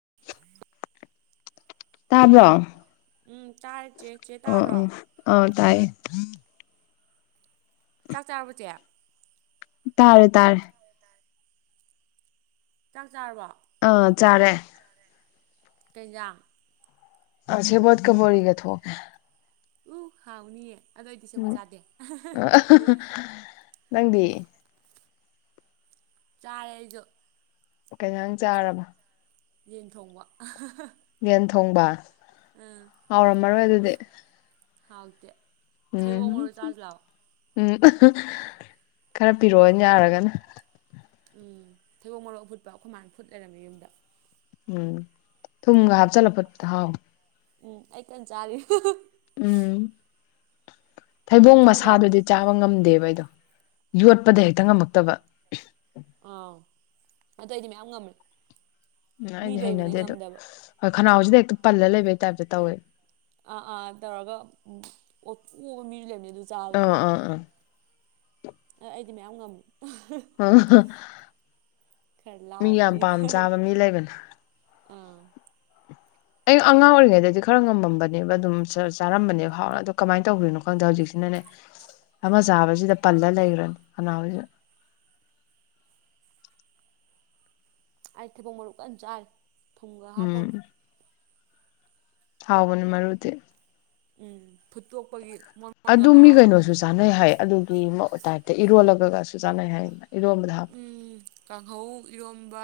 [inaudible] ꯇꯥꯕ꯭ꯔꯣ ꯎꯝ ꯇꯥꯔ ꯆꯦ ꯆꯦ ꯇꯥꯕ꯭ꯔꯣ ꯑ ꯇꯥꯏꯌꯦ ꯆꯛ ꯆꯥꯔꯕꯣ ꯆꯦ ꯇꯥꯔꯦ ꯇꯥꯔꯦ ꯆ ꯆꯥꯛ ꯆꯥꯔꯕ ꯑꯥ ꯆꯥꯔꯦ ꯀꯩ ꯖꯥꯡ ꯑꯁꯦꯕꯣꯠ ꯀꯃꯣꯔꯤꯒ ꯊ ꯎ ꯍꯥꯎꯅꯤꯌꯦ ꯑꯗꯨꯗ ꯑꯣꯏꯗꯤ ꯁꯦꯕ ꯎꯝ ꯆꯥꯗꯦ ꯅꯪꯗꯤ ꯆꯥꯔꯦ ꯑꯩꯁꯨ ꯀꯩꯩꯅꯥꯡ ꯆꯥꯔꯕ ꯌꯦꯟ ꯊꯣꯡꯕ ꯌꯦꯟ ꯊꯣꯡꯕ ꯎꯝ ꯍꯥꯎꯔꯝꯃꯔꯣꯏ ꯑꯗꯨꯗꯤ ꯍꯥꯎꯇꯦ ꯊꯩꯕꯣꯡ ꯎꯝ ꯃꯔꯨ ꯆꯥꯖꯤ ꯂꯥꯎ ꯎꯝ ꯈꯔ ꯄꯤꯔꯛꯑꯣꯅ ꯌꯥꯔꯒꯅ ꯎꯝ ꯊꯩꯕꯣꯛ ꯃꯣꯔꯣꯛ ꯐꯨꯠꯄ ꯑꯩꯈꯣꯏ ꯃꯥꯅ ꯐꯨꯠ ꯂꯩꯔꯝꯃꯦ ꯌꯨꯝꯗ ꯎꯝ ꯊꯨꯝꯒ ꯍꯥꯞꯆꯜꯂꯛꯄꯗ ꯍꯥꯎ ꯎꯝ ꯑꯩ ꯀꯟꯅ ꯆꯥꯔꯤ ꯎꯝ ꯐꯩꯕꯣꯡ ꯆꯥꯖꯤ ꯂꯥꯎ ꯃꯁꯥꯗꯨꯗꯤ ꯆꯥꯕ ꯉꯝꯗꯦꯕ ꯑꯩꯗꯣ ꯌꯣꯠꯄꯗ ꯍꯦꯛꯇ ꯉꯝꯃꯛꯇꯕ ꯑꯥ ꯑꯗꯨ ꯑꯩꯗꯤ ꯃꯌꯥꯝ ꯉꯝꯃꯦ ꯎꯝ ꯃꯤ ꯑꯩꯗꯤ ꯂꯩꯕꯅꯤ ꯍꯩꯅꯗꯦ ꯉꯝꯗꯕ ꯑꯗꯨꯗ ꯍꯣꯏ ꯈꯅꯥꯎꯁꯤꯗ ꯍꯦꯛꯇ ꯄꯜꯂꯒ ꯂꯩꯕꯩ ꯇꯥꯏꯞꯇ ꯇꯧꯋꯦ ꯑꯥ ꯑꯥ ꯇꯧꯔꯒ ꯎ ꯑꯣꯕ ꯃꯤꯁꯨ ꯂꯩꯔꯕꯅꯤ ꯑꯗꯨ ꯑꯥ ꯆꯥꯕꯗ ꯑꯥ ꯑꯥ ꯑꯩꯗꯤ ꯃꯌꯥꯝ ꯉꯝꯃꯤ ꯑꯣ ꯈꯔ ꯃꯤ ꯌꯥꯝ ꯄꯥꯝ ꯂꯥꯎꯕꯅꯤꯅ ꯆꯥꯕ ꯃꯤ ꯂꯩꯕꯅ ꯑꯥ ꯑꯩ ꯑꯉꯥꯡ ꯑꯣꯏꯔꯤꯉꯩꯗꯗꯤ ꯈꯔ ꯉꯝꯃꯝꯕꯅꯦꯕ ꯑꯗꯨꯝ ꯆꯥꯔꯝꯕꯅꯦꯕ ꯍꯥꯎꯅ ꯑꯗꯣ ꯀꯃꯥꯏꯅ ꯇꯧꯗ꯭ꯔꯤꯅꯣ ꯈꯪꯗꯦ ꯍꯧꯖꯤꯛꯁꯤꯅꯅꯦ ꯑꯃ ꯆꯥꯕꯁꯤꯗ ꯄꯜꯂ ꯂꯩꯈ꯭ꯔꯅꯤ ꯀꯅꯥꯏꯁꯤꯅ ꯑꯩ ꯊꯤꯕꯣꯛ ꯃꯔꯨꯞ ꯀꯟꯅ ꯆꯥꯏ ꯊꯨꯝꯒ ꯍꯥꯞꯄ ꯎꯝ ꯍꯥꯎꯕꯅꯦ ꯃꯔꯨꯗꯤ ꯎꯝ ꯐꯨꯠꯇꯣꯛꯄꯒꯤ ꯃꯣꯟꯒ ꯑꯗꯨ ꯃꯤ ꯂꯥꯎꯔꯒ ꯀꯩꯅꯣꯁꯨ ꯆꯥꯅꯩ ꯍꯥꯏ ꯑꯗꯨꯒꯤ ꯇꯥꯏꯞꯇ ꯏꯔꯣꯜꯂꯒꯁꯨ ꯆꯥꯅꯩ ꯍꯥꯏ ꯏꯔꯣꯕꯗ ꯎ ꯀꯥꯡꯍꯧ ꯏꯔꯣꯝꯕ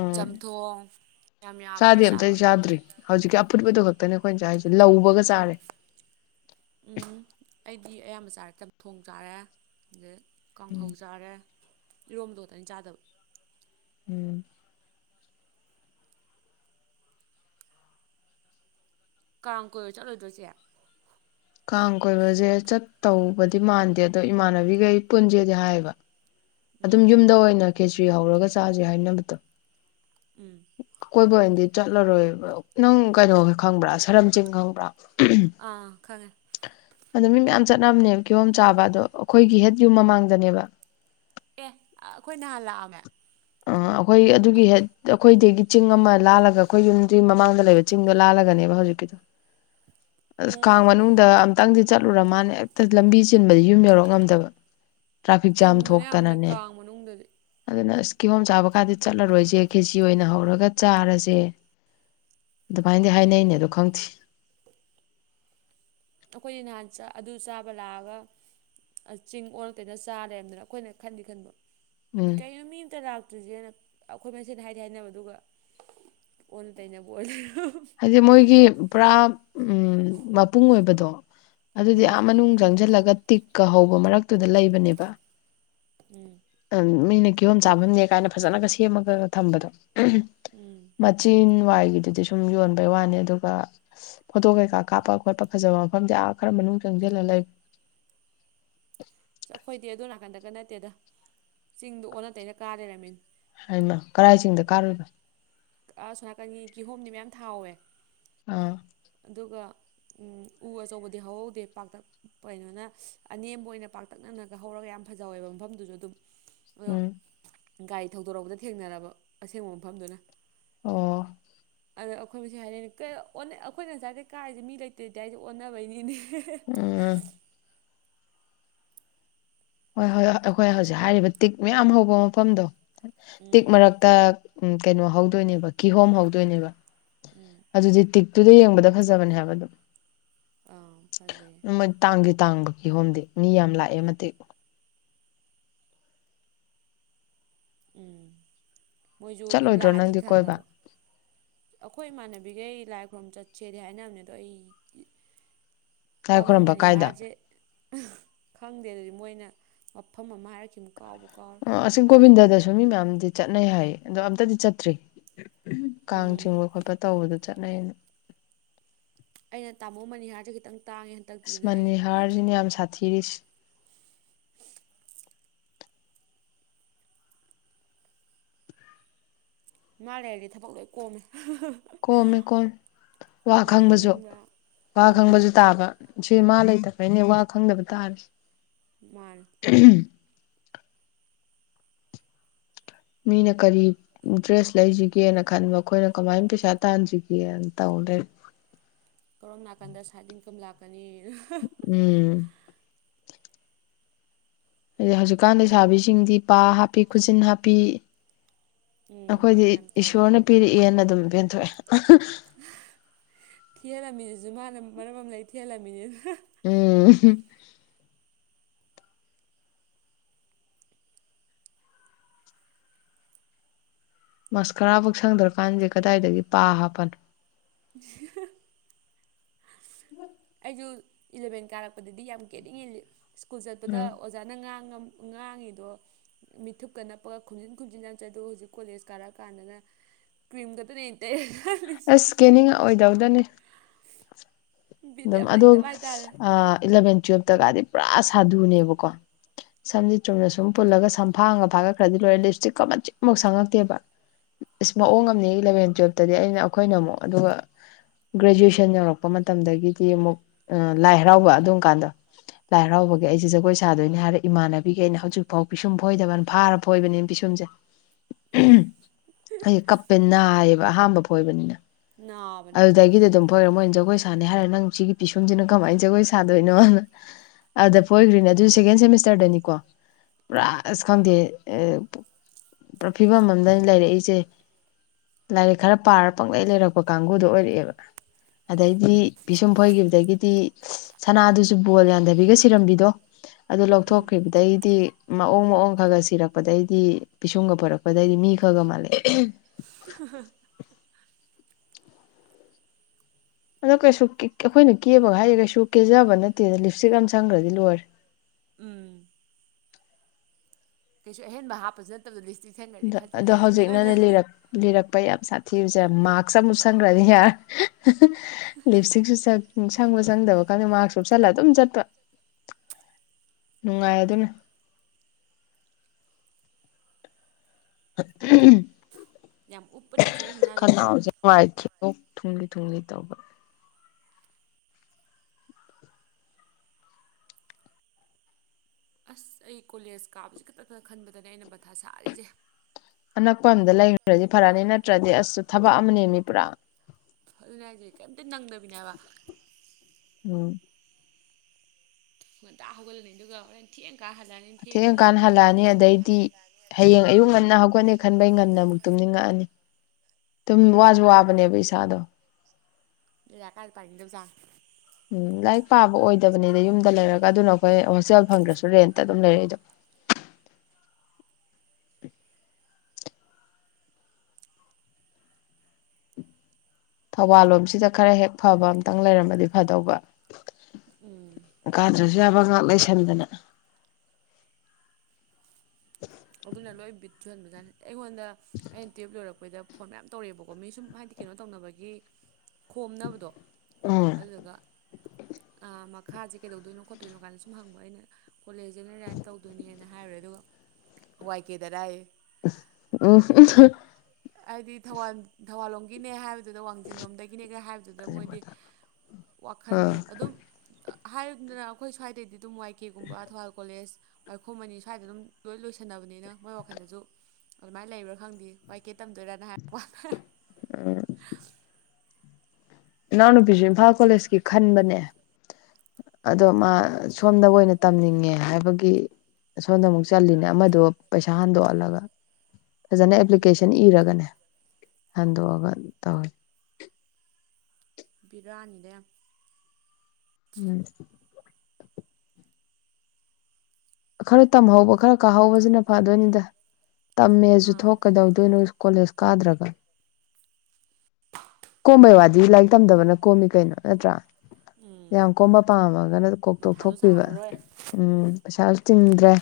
ꯎꯝ ꯆꯝꯊꯣꯡ ꯌꯥꯝ ꯌꯥꯕꯅꯦ ꯆꯥꯗꯦ ꯆꯥꯕ ꯑꯝꯇꯗꯤ ꯆꯥꯗ꯭ꯔꯤ ꯍꯧꯖꯤꯛꯀꯤ ꯑꯄꯨꯠꯕꯗꯨꯣ ꯈꯛꯇꯅꯦ ꯑꯩꯈꯣꯏꯅꯁ ꯍꯥꯏꯁꯦ ꯂꯧ [inaudible] ꯎꯝ ꯑꯩꯗꯤ ꯑꯌꯥꯝꯕ ꯆꯥꯔꯦꯝ ꯊꯣꯡ ꯆꯥꯔꯦ ꯑꯗ ꯀꯥꯡꯍꯧ ꯆꯥꯔꯦ ꯏꯔꯣꯝꯗꯣꯇꯅꯤ ꯆꯥꯗꯕ ꯎꯝ ꯀꯥꯡ ꯀꯣꯏꯕ ꯆꯠꯂꯣꯏꯗꯣꯔ ꯆꯦ ꯀꯥꯡ ꯀꯣꯏꯕꯁꯦ ꯆꯠꯇꯧꯕꯗꯤ ꯃꯥꯟꯗꯦ ꯑꯗꯣ ꯏꯃꯥꯟꯅꯕꯤꯈꯩ ꯄꯨꯟꯁꯦꯗꯤ ꯍꯥꯏꯌꯦꯕ ꯑꯗꯨꯝ ꯎꯝ ꯌꯨꯝꯗ ꯑꯣꯏꯅ ꯈꯦꯆ꯭ꯔꯤ ꯍꯧꯔꯒ ꯆꯥꯥꯁꯦ ꯍꯥꯏꯅꯕꯗꯣ ꯎꯝ ꯑꯀꯣꯏꯕ ꯑꯣꯏꯅꯗꯤ ꯆꯠꯂꯔꯣꯏꯕ ꯅꯪ ꯀꯩꯅꯣꯒ ꯈꯪꯕ꯭ꯔꯥ ꯁꯔꯝ ꯆꯤꯡ ꯈꯪꯕ꯭ꯔꯥ ꯑꯥ ꯈꯪꯉꯦ ꯑꯗꯣ ꯃꯤ ꯃꯌꯥꯝ ꯆꯠꯅꯕꯅꯦꯕ ꯀꯤꯍꯣꯝ ꯆꯥꯕ ꯑꯗꯣ ꯑꯩꯈꯣꯏꯒꯤ ꯍꯦꯠ ꯌꯨꯝ ꯃꯃꯥꯡꯗꯅꯦꯕ ꯑꯦ ꯑꯩꯈꯣꯏ ꯅꯍꯥꯟ ꯂꯥꯛꯑꯃꯦ ꯑ ꯑꯩꯈꯣꯏ ꯑꯗꯨꯒꯤ ꯍꯦ ꯑꯩꯈꯣꯏꯗꯒꯤ ꯆꯤꯡ ꯑꯃ ꯂꯥꯜꯂꯒ ꯑꯩꯈꯣꯏ ꯌꯨꯝꯗꯨ ꯃꯃꯥꯡꯗ ꯂꯩꯕ ꯆꯤꯡꯗꯣ ꯂꯥꯜꯂꯒꯅꯦꯕ ꯍꯧꯖꯤꯛꯀꯤꯗꯣ [unintelligible] ꯑꯁ ꯀꯥꯡ ꯃꯅꯨꯡꯗ ꯑꯝꯇꯪꯗꯤ ꯆꯠꯂꯨꯔ ꯃꯥꯅꯦ ꯍꯦꯛꯇ ꯂꯝꯕꯤ ꯆꯤꯟꯕꯗꯤ ꯌꯨꯝ ꯌꯧꯔꯛ ꯉꯝꯗꯕ ꯇ꯭ꯔꯥꯐꯤꯛ ꯖꯥꯝ ꯆꯤꯟꯕꯅꯦ ꯌꯥꯝꯅ ꯊꯣꯛꯇꯅꯅꯦ ꯀꯥꯡ ꯃꯅꯨꯡꯗꯗꯤ ꯑꯗꯨꯅ ꯑꯁ ꯀꯤꯍꯣꯝ ꯆꯥꯕ ꯀꯥꯟꯗꯤ ꯆꯠꯂꯔꯣꯏꯁꯦ ꯈꯦꯁꯤ ꯑꯣꯏꯅ ꯍꯧꯔꯒ ꯆꯥꯔꯁꯦ ꯑꯗꯨꯃꯥꯏꯅꯗꯤ ꯍꯥꯏꯅꯩꯩꯅꯦ ꯑꯗꯣ ꯈꯪꯗꯦ ꯑꯩꯈꯣꯏꯗꯤ ꯅꯍꯥꯟ ꯆꯥꯛ ꯑꯗꯨ ꯆꯥꯕ ꯂꯥꯛꯑꯒ ꯆꯤꯡ ꯑꯣꯟꯅ ꯇꯩꯏꯅ ꯆꯥ ꯂꯩꯔꯝꯗꯅ ꯑꯩꯈꯣꯏꯅ ꯈꯟꯗꯤ ꯈꯟꯕ ꯎꯝ ꯀꯩꯅꯣ ꯃꯤ ꯑꯃꯝꯇ ꯂꯥꯛꯇ꯭ꯔꯤꯁꯦꯅ ꯑꯩꯈꯣꯏ ꯃꯁꯦꯜꯟꯅ ꯍꯥꯏꯗꯤ ꯍꯥꯏꯅꯕ ꯑꯗꯨꯒ ꯑꯣꯟꯅ ꯇꯩꯅꯕ ꯑꯣꯏ ꯍꯥꯏꯗꯤ ꯃꯣꯏꯒꯤ ꯄꯨꯔꯥ ꯃꯄꯨꯡ ꯑꯣꯏꯕꯗꯣ ꯑꯗꯨꯗꯤ ꯎꯝ ꯑꯥ ꯃꯅꯨꯡ ꯆꯪꯁꯤꯜꯂꯒ ꯇꯤꯛꯀ ꯍꯧꯕ ꯃꯔꯛꯇꯨꯗ ꯂꯩꯕꯅꯦꯕ ꯎꯝ ꯃꯤꯅ ꯀꯤꯍꯣꯝ ꯆꯥꯐꯝꯅꯦ ꯀꯥꯏꯅ ꯐꯖꯅꯒ ꯁꯦꯝꯃꯒ ꯊꯝꯕꯗꯣ ꯎꯝ ꯃꯆꯤꯟ ꯋꯥꯏꯒꯤꯗꯨꯗꯤ ꯁꯨꯝ ꯌꯣꯟꯕꯩ ꯋꯥꯅꯤ ꯑꯗꯨꯒ ꯐꯣꯇꯣ ꯀꯩꯀꯥ ꯀꯥꯞꯄ ꯈꯣꯠꯄ ꯐꯖꯕ ꯃꯐꯝꯗꯤ ꯑꯥ ꯈꯔ ꯃꯅꯨꯡ ꯆꯪꯁꯤꯜꯂ ꯂꯩ ꯑꯁ ꯑꯩꯈꯣꯏꯗꯤ ꯑꯗꯨ ꯅꯥꯀꯟꯗꯒ ꯅꯠꯇꯦꯗ ꯆꯤꯡꯗꯣ ꯑꯣꯟꯅ ꯇꯩꯅ ꯀꯥ ꯂꯩꯔꯝꯃꯤꯅ ꯍꯥꯏꯃꯥ ꯀꯔꯥꯏ ꯆꯤꯡꯗ ꯀꯥꯔꯨꯏꯕ ꯑꯁꯣꯝ ꯅꯥꯀꯟꯒꯤ ꯀꯤꯍꯣꯝꯗꯤ ꯃꯌꯥꯝ ꯊꯥꯍꯧꯋꯦ ꯑꯥ ꯑꯗꯨꯒ ꯎ ꯑꯆꯧꯕꯗꯤ ꯍꯧꯍꯧꯗꯦ ꯄꯥꯛꯇꯛꯄꯩꯅꯣꯅ ꯑꯅꯦꯝꯕ ꯑꯣꯏꯅ ꯄꯥꯛꯇꯛ ꯄꯇꯛꯅꯅꯒ ꯍꯧꯔꯒ ꯌꯥꯝ ꯐꯖꯍꯧꯋꯦꯕ ꯃꯐꯝꯗꯨꯁꯨ ꯑꯗꯨꯝ ꯑꯣꯗꯣ ꯎꯝ ꯒꯥꯔꯤ ꯊꯧꯗꯣꯔꯛꯄꯗ ꯊꯦꯡꯅꯔꯕ ꯑꯁꯦꯡꯕ ꯃꯐꯝꯗꯨꯅ ꯑꯣ ꯑꯗꯣ ꯑꯩꯈꯣꯏ ꯃꯁꯦꯟ ꯍꯥꯏꯅꯩꯅꯤ ꯀꯩꯅꫭ ꯑꫭꯟꯅꯩ ꯑꯩꯈꯣꯏꯅ ꯉꯁꯥꯏꯈꯩꯏ ꯀꯥꯔꯤꯁꯦ ꯃꯤ ꯂꯩꯇꯦ ꯂꯩꯇꯦ ꯍꯥꯏꯔꯤꯁꯦ ꯑꯣꯟꯅꯕꯩꯅꯤꯅꯦ ꯎꯝ ꯍꯣꯏ ꯍꯣꯏ ꯍꯣꯏ ꯑꯩꯈꯣꯏ ꯍꯧꯖꯤꯛ ꯍꯥꯏꯔꯤꯕ ꯇꯤꯛ ꯃꯌꯥꯝ ꯍꯧꯕ ꯃꯐꯝꯗꯣ ꯇꯤꯛ ꯎꯝ ꯃꯔꯛ ꯇ ꯎꯝ ꯀꯩꯅꫭ ꯍꯧꯗꫭꯏꯅꯦꯕ ꯀꯤꯍꫭꯝ ꯍꯧꯗꯣꯏꯅꯦꯕ ꯎꯝ ꯑꯗꯨꯗꯤ ꯇꯤꯛꯇꯨꯗ ꯌꯦꯡꯕꯗ ꯐꯖꯕꯅꯦ ꯍꯥꯏꯕ ꯑꯗꯨꯝ ꯑꯥ ꯐꯖꯩ ꯃꯣꯏ ꯇꯥꯡꯗꯤ ꯇꯥꯡꯕꯒꯤ ꯀꯤꯍꯣꯝꯗꯤ ꯃꯤ ꯌꯥꯝ ꯂꯥꯛꯏ ꯃꯇꯤꯛ ꯎꯝ ꯃꯣꯏꯁꯨ ꯑꯗꯨꯝ ꯆꯠꯂꯣꯏꯗ꯭ꯔꯣ ꯂꯥꯛꯑꯅꯤ ꯅꯪꯗꯤ ꯀꯣꯏꯕ ꯈꯪꯉꯕ ꯑꯩꯈꯣꯏ ꯏꯃꯥꯟꯅꯕꯤꯈꯩ ꯂꯥꯏ ꯈꯨꯔꯨꯝ ꯆꯠꯁꯦꯗꯤ ꯍꯥꯏꯅꯕꯅꯦ ꯑꯗꯣ ꯑꯩ ꯂꯥꯏ ꯄꯥꯕꯨꯡ ꯈꯣꯏꯔꯝꯕ ꯀꯥꯏꯗ ꯃꯅꯤꯍꯔꯁꯦ ꯈꯪꯗꯦ ꯑꯗꯨꯗꯤ ꯃꯣꯏꯅ ꯃꯐꯝ ꯑꯃ ꯍꯥꯏꯔꯛꯈꯤꯕ ꯀꯥꯎꯕ ꯀꯥꯎꯔꯦ ꯑꯥ ꯑꯁꯤ ꯒꯣꯕꯤꯟꯗꯗꯁꯨ ꯃꯤ ꯃꯌꯥꯝꯗꯤ ꯆꯠꯅꯩ ꯍꯥꯏ ꯑꯗꯣ ꯑꯝꯇꯗꯤ ꯆꯠꯇ꯭ꯔꯤ ꯀꯥꯡ ꯎꯝ ꯆꯤꯡꯕ ꯈꯣꯠꯄ ꯇꯧꯕꯗ ꯆꯠꯅꯩꯌꯦꯅ ꯑꯩꯅ ꯇꯥꯃꯣ ꯃꯅꯤ ꯍꯥꯏꯔꯁꯦ ꯈꯤꯇꯪ ꯇꯥꯡꯉꯦ ꯑꯁ ꯍꯟꯗꯛꯇꯤꯅ ꯍꯥꯏꯈꯤꯕꯅꯦ ꯃꯅꯤꯍꯥꯔꯁꯤꯅꯤ ꯌꯥꯝ ꯁꯥꯊꯤꯔꯤꯁꯤ ꯃꯥꯥ ꯂꯩꯔꯗꯤ ꯊꯕꯛ ꯂꯣꯏ ꯀꯣꯝꯃꯦ [unintelligible] ꯀꯣꯝꯃꯤ ꯀꯣꯝꯃꯤ ꯋꯥ ꯈꯪꯕꯁꯨ ꯂꯩꯅꯤꯡꯕ ꯋꯥ ꯎꯝ ꯈꯪꯕꯁꯨ ꯇꯥꯕ ꯁꯤ ꯃꯥ ꯂꯩꯇꯕꯩꯅꯦ ꯋꯥ ꯈꯪꯗꯕ ꯇꯥꯔꯤ ꯃꯥꯅꯤ ꯎꯝ ꯃꯤꯅ ꯀꯔꯤ ꯗ꯭ꯔꯦꯁ ꯂꯩꯁꯤꯒꯦꯅ ꯈꯟꯕ ꯑꯈꯣꯏꯅ ꯀꯃꯥꯏꯅ ꯄꯩꯁꯥ ꯇꯥꯟꯁꯤꯒꯦꯅ ꯇꯧ ꯂꯩꯔꯦ ꯀꯔꯣꯝ ꯅꯥꯀꯥꯟꯗ ꯁꯥꯏꯠ ꯏꯟꯀꯝ ꯂꯥꯛꯀꯅꯤ [unintelligible] ꯎꯝ ꯑꯗꯩ ꯍꯧꯖꯤꯛꯀꯥꯟ ꯂꯩꯁꯥꯥꯕꯤꯁꯤꯡꯗꯤ ꯄꯥ ꯍꯥꯞꯄꯤ ꯈꯨꯖꯤꯟ ꯍꯥꯞꯄꯤ ꯎꯝ ꯑꯈꯣꯏꯗꯤ ꯌꯥꯝ ꯇꯧꯔꯦ ꯏꯁꯣꯔꯅ ꯄꯤꯔꯛꯑꯦꯅ ꯑꯗꯨꯝ ꯄꯦꯟꯊꯣꯛꯑꯦ [unintelligible] ꯊꯤꯍꯜꯂꯝꯃꯤꯁꯤꯁꯨ ꯃꯥꯅ ꯃꯔꯝ ꯑꯃ ꯂꯩ ꯊꯤꯍꯜꯂꯝꯃꯤꯅꯤꯅꯦ ꯎꯝ ꯃꯁꯀꯔꯥ ꯐꯥꯎ ꯁꯪꯗ꯭ꯔꯀꯥꯟꯁꯤꯗ ꯀꯗꯥꯏꯗꯒꯤ ꯄꯥ ꯍꯥꯞꯄꯅꯣ [unintelligible] ꯑꯩꯁꯨ ꯏꯂꯚꯦꯟ ꯀꯥꯔꯛꯄꯗꯗꯤ ꯌꯥꯝ ꯀꯦꯅꯤꯡꯉꯦ ꯁ꯭ꯀꯨꯜ ꯆꯠꯄꯗ ꯎꯝ ꯑꯣꯖꯥ ꯖꯥꯅ ꯉꯥꯡ ꯉꯝ ꯉꯥꯡꯉꯤꯗꯣ ꯃꯤꯊꯨꯞꯀ ꯅꯞꯄꯒ ꯈꯣꯨꯝꯖꯤꯟ ꯈꯣꯝꯖꯤꯟ ꯌꯥꯝ ꯆꯩ ꯑꯗꯨ ꯍꯧꯖꯤꯛ ꯀꯣꯂꯦꯖ ꯀꯥꯔꯛꯑꯀꯥꯟꯗꯅ ꯀ꯭ꯔꯤꯝꯈꯇ ꯅꯦ ꯑꯩꯅ ꯇꯦꯔ ꯆꯠꯂꯤꯁꯤ [unintelligible] ꯀꯦꯅꯤꯡ ꯉꯛꯑꯣꯏꯗꯧꯗꯅꯤ ꯕꯤꯠ ꯑꯗꯨꯝ ꯌꯥꯝ ꯑꯗꯣ ꯂꯩꯇꯕ ꯍꯥꯏꯇꯥꯔꯦ ꯏꯂꯚꯦꯟ ꯇꯨꯋꯦꯜꯞꯇꯒꯗꯤ ꯄꯨꯔꯥ ꯁꯥꯗꯨꯅꯦꯕꯀꯣ ꯁꯝꯖꯤ ꯆꯨꯝꯅ ꯁꯨꯝ ꯄꯨꯜꯂꯒ ꯁꯝꯐꯥ ꯑꯝꯒ ꯐꯥꯒꯠꯈ꯭ꯔꯗꯤ ꯂꯣꯏꯔꯦ ꯂꯤꯞ ꯏꯁꯇꯤꯛꯀ ꯃꯆꯦꯠ ꯑꯝꯐꯥꯎ ꯁꯪꯉꯛꯇꯦꯕ [unintelligible] ꯏꯁ ꯃꯑꯣꯡ ꯑꯝꯅꯦ ꯏꯂꯦꯚꯦꯟ ꯇꯨꯋꯦꯜꯐ ꯇꯗꯤ ꯑꯩꯅ ꯑꯩꯈꯣꯏꯅ ꯑꯃꯨꯛ ꯑꯗꯨꯒ ꯒ꯭ꯔꯦꯖꯨꯑꯦꯁꯟ ꯌꯧꯔꯛꯄ ꯃꯇꯝꯗꯒꯤ ꯇꯤ ꯑꯃꯨꯛ ꯂꯥꯏ ꯍꯔꯥꯎꯕ ꯑꯗꯨꯝ ꯀꯥꯟꯗꯨ ꯂꯥꯏ ꯍꯔꯥꯎꯕꯒꯤ ꯑꯩꯁꯦ ꯖꯒꯣꯏ ꯁꯥꯗꯣꯏꯅꯤ ꯍꯥꯏꯔ ꯏꯃꯥꯟꯅꯕꯤꯒꯩꯅ ꯍꯧꯖꯤꯛꯐꯥꯎ ꯄꯤꯁꯨꯝ ꯐꯣꯏꯗꯕꯅ ꯐꯥꯔꯕ ꯐꯣꯏꯕꯅꯦ ꯄꯤꯁꯨꯝꯁꯦ ꯑꯩꯁꯦ ꯀꯞꯄꯦ ꯅꯥꯏꯌꯦꯕ ꯑꯍꯥꯟꯕ ꯐꯣꯏꯕꯅꯤꯅ ꯅꯥ ꯑꯗꯨꯗꯒꯤꯗꯤ ꯑꯗꯨꯝ ꯐꯣꯏꯈꯔꯦ ꯃꯣꯏꯅ ꯖꯒꯣꯏ ꯁꯥꯅꯤ ꯍꯥꯏꯔꯦ ꯅꯪ ꯁꯤꯒꯤ ꯄꯤꯁꯨꯝꯁꯤꯅ ꯀꯃꯥꯏꯅ ꯖꯒꯣꯏ ꯁꯥꯗꯣꯏꯅꯣꯅ ꯑꯥꯗ ꯐꯣꯏꯒ꯭ꯔꯤꯅꯤ ꯑꯗꯨ ꯁꯦꯀꯦꯟ ꯁꯦꯃꯤꯁꯇꯔꯗꯅꯤꯀꯣ ꯄꯨꯔꯥ ꯑꯁ ꯈꯪꯗꯦ ꯄꯨꯔꯥ ꯐꯤꯕꯝ ꯑꯃꯗꯅꯤ ꯂꯩꯔꯛꯏꯁꯦ ꯂꯥꯏꯔꯤꯛ ꯈꯔ ꯄꯥꯔ ꯄꯪꯂꯩ ꯂꯩꯔꯛꯄ ꯀꯥꯡꯒꯨꯗꯣ ꯑꯣꯏꯔꯛꯑꯦꯕ ꯑꯗꯩꯗꯤ ꯄꯤꯁꯨꯝ ꯐꯣꯏꯈꯤꯕꯗꯒꯤꯗꯤ ꯁꯅꯥꯗꯨꯁꯨ ꯕꯣꯜ ꯌꯥꯟꯊꯕꯤꯒ ꯁꯤꯔꯝꯕꯤꯗꯣ ꯑꯗꯨ ꯎꯝ ꯂꯧꯊꯣꯛꯈ꯭ꯔꯤꯕꯗꯩꯗꯤ ꯃꯑꯣꯡ ꯃꯑꯣꯡ ꯈꯔ ꯈꯔ ꯁꯤꯔꯛꯄꯗꯩꯗꯤ ꯄꯤꯁꯨꯝꯒ ꯐꯣꯏꯔꯛꯄꯗꯩꯗꯤ ꯃꯤ ꯈꯔ ꯈꯔ ꯃꯥꯜꯂꯛꯑꯦ ꯍꯥ ꯍꯥ ꯑꯗꯣ ꯀꯩꯁꯨ ꯑꯩꯈꯣꯏꯅ ꯀꯦꯕꯒ ꯍꯥꯏꯔꯤꯁꯦ ꯀꯩꯁꯨ ꯀꯦꯖꯕ ꯅꯠꯇꯦꯗ ꯂꯤꯞꯏꯁꯇꯤꯛ ꯑꯃ ꯁꯪꯈ꯭ꯔꯗꯤ ꯂꯣꯏꯔꯦ ꯎꯝ ꯀꯩꯁꯨ ꯑꯍꯦꯟꯕ ꯍꯥꯞꯄꯁꯨ ꯅꯠꯇꯕ ꯂꯤꯞꯁꯇꯤꯛ ꯁꯡꯈ꯭ꯔꯗꯤ ꯑꯗ ꯐꯖꯔꯦ ꯑꯗꯣ ꯑꯁꯤꯅꯤ ꯍꯧꯖꯤꯛꯅꯅꯦ ꯑꯩꯈꯣꯏ ꯂꯤꯔꯛ ꯂꯤꯔꯛꯄ ꯌꯥꯝ ꯁꯥꯊꯤꯕꯁꯦ ꯃꯥꯛꯁ ꯑꯃ ꯎꯞꯁꯟꯈ꯭ꯔꯗꯤ ꯌꯥꯔꯦ ꯂꯤꯞꯁꯇꯤꯛꯁꯨ ꯁꯛ ꯁꯪꯕ ꯁꯪꯗꯕ ꯈꯪꯗꯦ ꯃꯥꯛꯁ ꯎꯨꯞꯁꯜꯂ ꯑꯗꯨꯝ ꯆꯠꯄ [inaudible] ꯅꯨꯡꯉꯥꯏ ꯑꯗꯨꯅ [inaudible] [unintelligible] ꯌꯥꯝ ꯎꯞꯄꯅꯦ ꯆꯦ ꯔꯣꯖꯤꯅꯥꯖꯨ ꯅꯨꯡꯉꯥꯏꯇ꯭ꯔꯦ ꯂꯣꯛ ꯊꯨꯝꯂꯤ ꯊꯨꯡꯂꯤ ꯇꯧꯕ ꯑꯁ ꯑꯩ ꯀꯣꯂꯦꯖ ꯀꯥꯕꯁꯤ ꯈꯤꯇ ꯈꯔ ꯈꯟꯕꯗꯅꯦ ꯑꯩꯅ ꯃꯊꯥ ꯁꯥꯔꯤꯁꯦ ꯑꯅꯛꯄ ꯑꯝꯗ ꯂꯩꯔꯨꯔꯗꯤ ꯐꯔꯅꯤ ꯅꯠꯇ꯭ꯔꯗꯤ ꯑꯁꯁꯨ ꯊꯕꯛ ꯑꯃꯅꯦ ꯃꯤ ꯄꯨꯔꯥ ꯑꯗꯨꯅꯦ ꯍꯥꯏꯁꯦ ꯀꯩꯝꯇ ꯅꯪꯗꯕꯤꯅꯦꯕ ꯎꯝ ꯉꯟꯇꯥ ꯍꯧꯒꯠꯂꯅꯤ ꯑꯗꯨꯒ ꯍꯣꯔꯦꯟ ꯊꯦꯡ ꯀꯥꯟ ꯍꯜꯂꯛꯑꯅꯤꯅ ꯊꯦꯡ ꯊꯦꯡꯀꯥꯟ ꯍꯜꯂꯛꯑꯕꯃꯤꯅ ꯍꯜꯂꯛꯑꯅꯤ ꯀꯩꯝꯇꯁꯨ ꯑꯗꯩꯗꯤ ꯇꯧꯅꯤꯡꯉꯔꯣꯏ ꯍꯌꯦꯡ ꯑꯌꯨꯛ ꯉꯟꯅ ꯍꯧꯒꯠꯅꯤ ꯈꯟꯕꯩ ꯉꯟꯅ ꯑꯃꯨꯛ ꯇꯨꯝꯅꯤꯡꯉꯛꯑꯅꯤ ꯇꯨꯝ ꯎꯝ ꯋꯥꯁꯨꯕ ꯅꯦꯕ ꯏꯁꯥꯗꯣ ꯂꯩ ꯌꯥ ꯀꯥꯏ ꯄꯥꯏꯅꯤꯗꯧꯖ [unintelligible] ꯎꯝ ꯂꯥꯏꯔꯤꯛ ꯄꯥꯕ ꯑꯣꯏꯗꯕꯅꯤꯗ ꯌꯨꯝꯗ ꯂꯩꯔꯒ ꯑꯗꯨꯅ ꯑꯩꯈꯣꯏ ꯍꯣꯁꯇꯦꯜ ꯐꯪꯗ꯭ꯔꯁꯨ ꯔꯦꯟꯇ ꯑꯗꯨꯝ ꯂꯩꯔꯛꯏꯗꯣ ꯊꯧꯕꯥꯜ ꯂꯣꯝꯁꯤꯗ ꯈꯔ ꯍꯦꯛ ꯐꯕ ꯑꯝꯇꯪ ꯂꯩꯔꯝꯃꯗꯤ ꯐꯗꯧꯕ ꯎꯝ ꯀꯥꯗ꯭ꯔꯁꯨ ꯌꯥꯕ ꯉꯥꯛ ꯂꯩꯁꯟꯗꯅ ꯑꯗꯨꯅ ꯂꯣꯏ ꯕꯤꯠ ꯁꯨꯍꯟꯕꯖꯥꯠꯅꯦ ꯑꯩꯉꯣꯟꯗ ꯑꯩꯅ ꯇꯨꯌꯦꯞ ꯂꯣꯏꯔꯛꯄ ꯑꯩꯈꯣꯏꯗ ꯐꯣꯟ ꯃꯌꯥꯝ ꯇꯧꯔꯛꯑꯦꯕꯀꯣ ꯃꯤ ꯁꯨꯝ ꯍꯥꯏꯗꯤ ꯀꯩꯅꯣ ꯇꯧꯅꯕꯒꯤ ꯈꯣꯝꯅꯕꯗꯣ ꯎꯝ ꯑꯗꯨꯗꯨꯒ ꯑ ꯃꯈꯥꯁꯦ ꯀꯩꯗꯧꯗꯣꯏꯅꯣ ꯈꯣꯠꯇꯣꯏꯅꯣ ꯀꯥꯏꯅ ꯁꯨꯝ ꯍꯪꯕ ꯑꯩꯅ ꯀꯣꯂꯦꯖ ꯖꯦꯅꯔꯦꯜ ꯂꯥꯏꯟ ꯇꯧꯗꯣꯏꯅꯦꯅ ꯍꯥꯏꯔꯨꯔꯦ ꯑꯗꯨꯒ ꯋꯥꯏ ꯀꯦꯗꯔꯑꯦ ꯎꯝ [inaudible] ꯍꯥꯏꯗꯤ ꯊꯧꯕꯜ ꯊꯧꯕꯥꯜꯂꯣꯝꯒꯤꯅꯦ ꯍꯥꯏꯕ ꯑꯗꯨꯗ ꯋꯥꯡꯖꯤꯡꯡꯂꯣꯝꯗꯒꯤꯅꯦꯒ ꯍꯥꯏꯕꯗꯨꯗ ꯑꯗꯨ ꯃꯣꯏꯗꯤ ꯃꯊꯥ ꯑꯥ ꯋꯥꯈꯟꯗꯣ ꯑꯗꯨꯝ ꯍꯥꯏꯌꯨꯗꯅ ꯑꯩꯈꯣꯏ ꯁ꯭ꯋꯥꯏꯗꯩꯗꯤ ꯑꯗꯨꯝ ꯋꯥꯏ ꯀꯦꯒꯨꯝꯕ ꯊꯧꯕꯥꯜ ꯀꯣꯂꯦꯖ ꯋꯥꯥꯏꯈꯣꯝ ꯃꯅꯤ ꯁ꯭ꯋꯥꯏꯗ ꯑꯗꯨꯝ ꯂꯣꯏ ꯂꯣꯏꯁꯤ ꯁꯟꯅꯅꯕꯅꯤꯅ ꯃꯣꯏ ꯋꯥꯈꯟꯗꯁꯨ ꯑꯗꯨꯃꯥꯏꯅ ꯂꯩꯕ꯭ꯔꯥ ꯈꯪꯗꯦ ꯋꯥꯏ ꯀꯦ ꯇꯝꯗꯣꯏꯔꯅ ꯍꯥꯏꯔꯛꯄ ꯑ [inaudible] ꯏꯅꯥꯎꯅꯨꯄꯤꯁꯨ ꯏꯝꯐꯥꯜ ꯀꯣꯂꯦꯖꯀꯤ ꯈꯟꯕꯅꯦ ꯑꯗꯣ ꯃꯥ ꯁꯣꯝꯗ ꯑꯣꯏꯅ ꯇꯝꯅꯤꯡꯉꯦ ꯍꯥꯏꯕꯒꯤ ꯁꯣꯝꯗ ꯑꯃꯨꯛ ꯆꯜꯂꯤꯅꯦ ꯑꯃꯗꯣ ꯄꯩꯁꯥ ꯍꯟꯗꯣꯛꯍꯜꯂꯒ ꯐꯖꯅ ꯎꯝ ꯑꯦꯄ꯭ꯂꯤꯀꯦꯁꯟ ꯏꯔꯒꯅꯦ ꯍꯟꯗꯣꯛꯑꯒ ꯇꯧꯋꯦ ꯕꯤꯔꯥꯅꯤꯗ ꯌꯥꯝ ꯎꯝ ꯈꯔ ꯇꯝꯍꯧꯕ ꯈꯔ ꯀꯥꯍꯧꯕꯁꯤꯅ ꯐꯗꯣꯏꯅꯤꯗ ꯇꯝꯃꯦꯁꯨ ꯑꯥ ꯊꯣꯛꯀꯗꯧ ꯗꯣꯏ ꯅꯣ ꯀꯣꯂꯦꯖ ꯀꯥꯗ꯭ꯔꯒ ꯀꯣꯝꯕꯩ ꯋꯥꯗꯤ ꯂꯥꯏꯔꯤꯛ ꯇꯝꯗꯕꯅ ꯀꯣꯝꯃꯤ ꯀꯩꯅꯣ ꯅꯠꯇ꯭ꯔꯥ ꯎꯝ ꯌꯥꯝ ꯀꯣꯝꯕ ꯄꯥꯝꯃꯒꯅ ꯀꯣꯛ ꯃꯊꯥꯁꯨ ꯇꯣꯛꯊꯣꯛꯄꯤꯕ ꯁꯥꯔꯔꯣꯏ ꯎꯝ ꯄꯩꯁꯥꯁꯨ ꯇꯤꯡꯗ꯭ꯔꯦ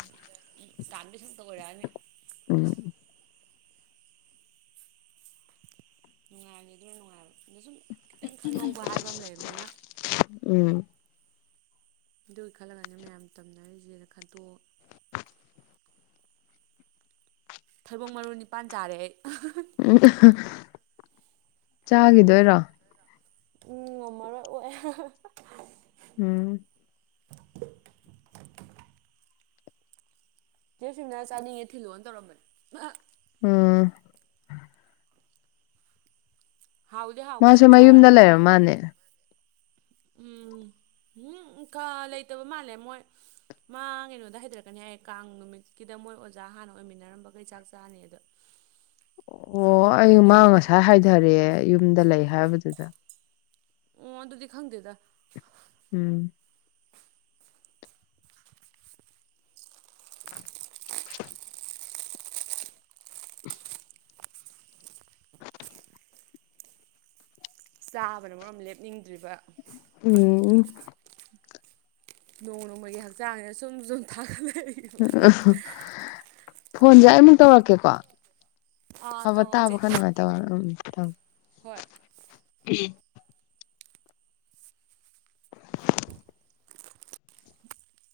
ꯎꯝ ꯇꯥꯟꯕꯩ ꯁꯔꯨꯛꯇ ꯑꯣꯏꯔꯛ ꯑꯅꯤ ꯎꯝ ꯅꯨꯡꯉꯥꯏꯅꯤ ꯑꯗꯨꯅ ꯅꯨꯡꯉꯥꯏꯕ ꯑꯗꯣ ꯁꯨꯝ ꯈꯤꯇꯪ ꯈꯪꯍꯧꯕ ꯍꯥꯏꯕ ꯑꯃ ꯂꯩꯕꯅꯤꯅ ꯎꯝ ꯑꯗꯨꯒꯤ ꯈꯜꯂꯒꯅꯦꯠꯃꯌꯥꯝ ꯇꯝꯅꯔꯤꯁꯦꯅ ꯈꯟꯇꯣꯛ ꯊꯩꯕꯣꯡ ꯃꯔꯨ ꯅꯤꯄꯥꯟ ꯆꯥꯔꯦ ꯑꯩ ꯎꯝ ꯆꯥꯈꯤꯗꯣꯏꯔꯣ ꯎꯝ ꯉꯝꯃꯔꯣꯏ ꯑꯣꯛꯑꯦ ꯎꯝ ꯆꯦꯁꯤꯡꯅ ꯆꯥꯅꯤꯡꯉꯦ ꯊꯤꯜꯂꯣꯅ ꯇꯧꯔꯝꯕꯅꯦ ꯎꯝ ꯍꯥꯎꯗꯤ ꯍꯥꯎꯕ ꯃꯥꯁꯨ ꯁꯨꯝ ꯃꯌꯨꯝꯗ ꯆꯥꯔꯛꯑꯁꯨ ꯂꯩꯔ ꯃꯥꯟꯅꯦ ꯎꯝ ꯎꯝ ꯈ ꯂꯩꯇꯕ ꯃꯥꯜꯂꯦ ꯃꯣꯏ ꯃꯥ ꯀꯩꯅꯣꯗ ꯍꯥꯏꯊꯔꯛꯀꯅꯤ ꯍꯥꯏꯌꯦ ꯀꯥꯡ ꯅꯨꯃꯤꯠꯀꯤꯗ ꯃꯣꯏ ꯑꯣꯖꯥ ꯍꯥꯟꯅ ꯑꯣꯏꯃꯤꯟꯅꯔꯝꯕꯒꯩ ꯆꯥꯛ ꯆꯥꯅꯤ ꯑꯗꯣ [unintelligible] ꯑꯣ ꯑꯩ ꯃꯥ ꯉꯁꯥꯏ ꯍꯥꯏꯊꯔꯦ ꯌꯨꯝꯗ ꯂꯩ ꯍꯥꯏꯕꯗꯨꯗ ꯑꯣ ꯑꯗꯨꯗꯤ ꯈꯪꯗꯦꯗ ꯎꯝ [unintelligible] ꯆꯥꯕꯅ ꯃꯔꯣꯝ ꯂꯦꯞꯅꯤꯡꯗ꯭ꯔꯤꯕ ꯎꯝ ꯎ ꯅꯣꯡꯃ ꯅꯣꯡꯃꯒꯤ ꯍꯛꯆꯥꯡꯁꯦ ꯁꯨꯝ ꯁꯨꯝ ꯊꯥꯒꯠꯂꯛꯏ ꯎꯝ ꯎ ꯐꯣꯟꯁꯦ ꯑꯩꯃꯨꯛ ꯇꯧꯔꯛꯀꯦꯀꯣ ꯑꯥ ꯊꯥꯕ ꯇꯧꯔꯛꯑꯣ ꯇꯥꯕ ꯆꯦ ꯈ ꯅꯨꯡꯉꯥꯏꯇꯕ ꯎꯝ ꯍꯣꯏ ꯎ [unintelligible]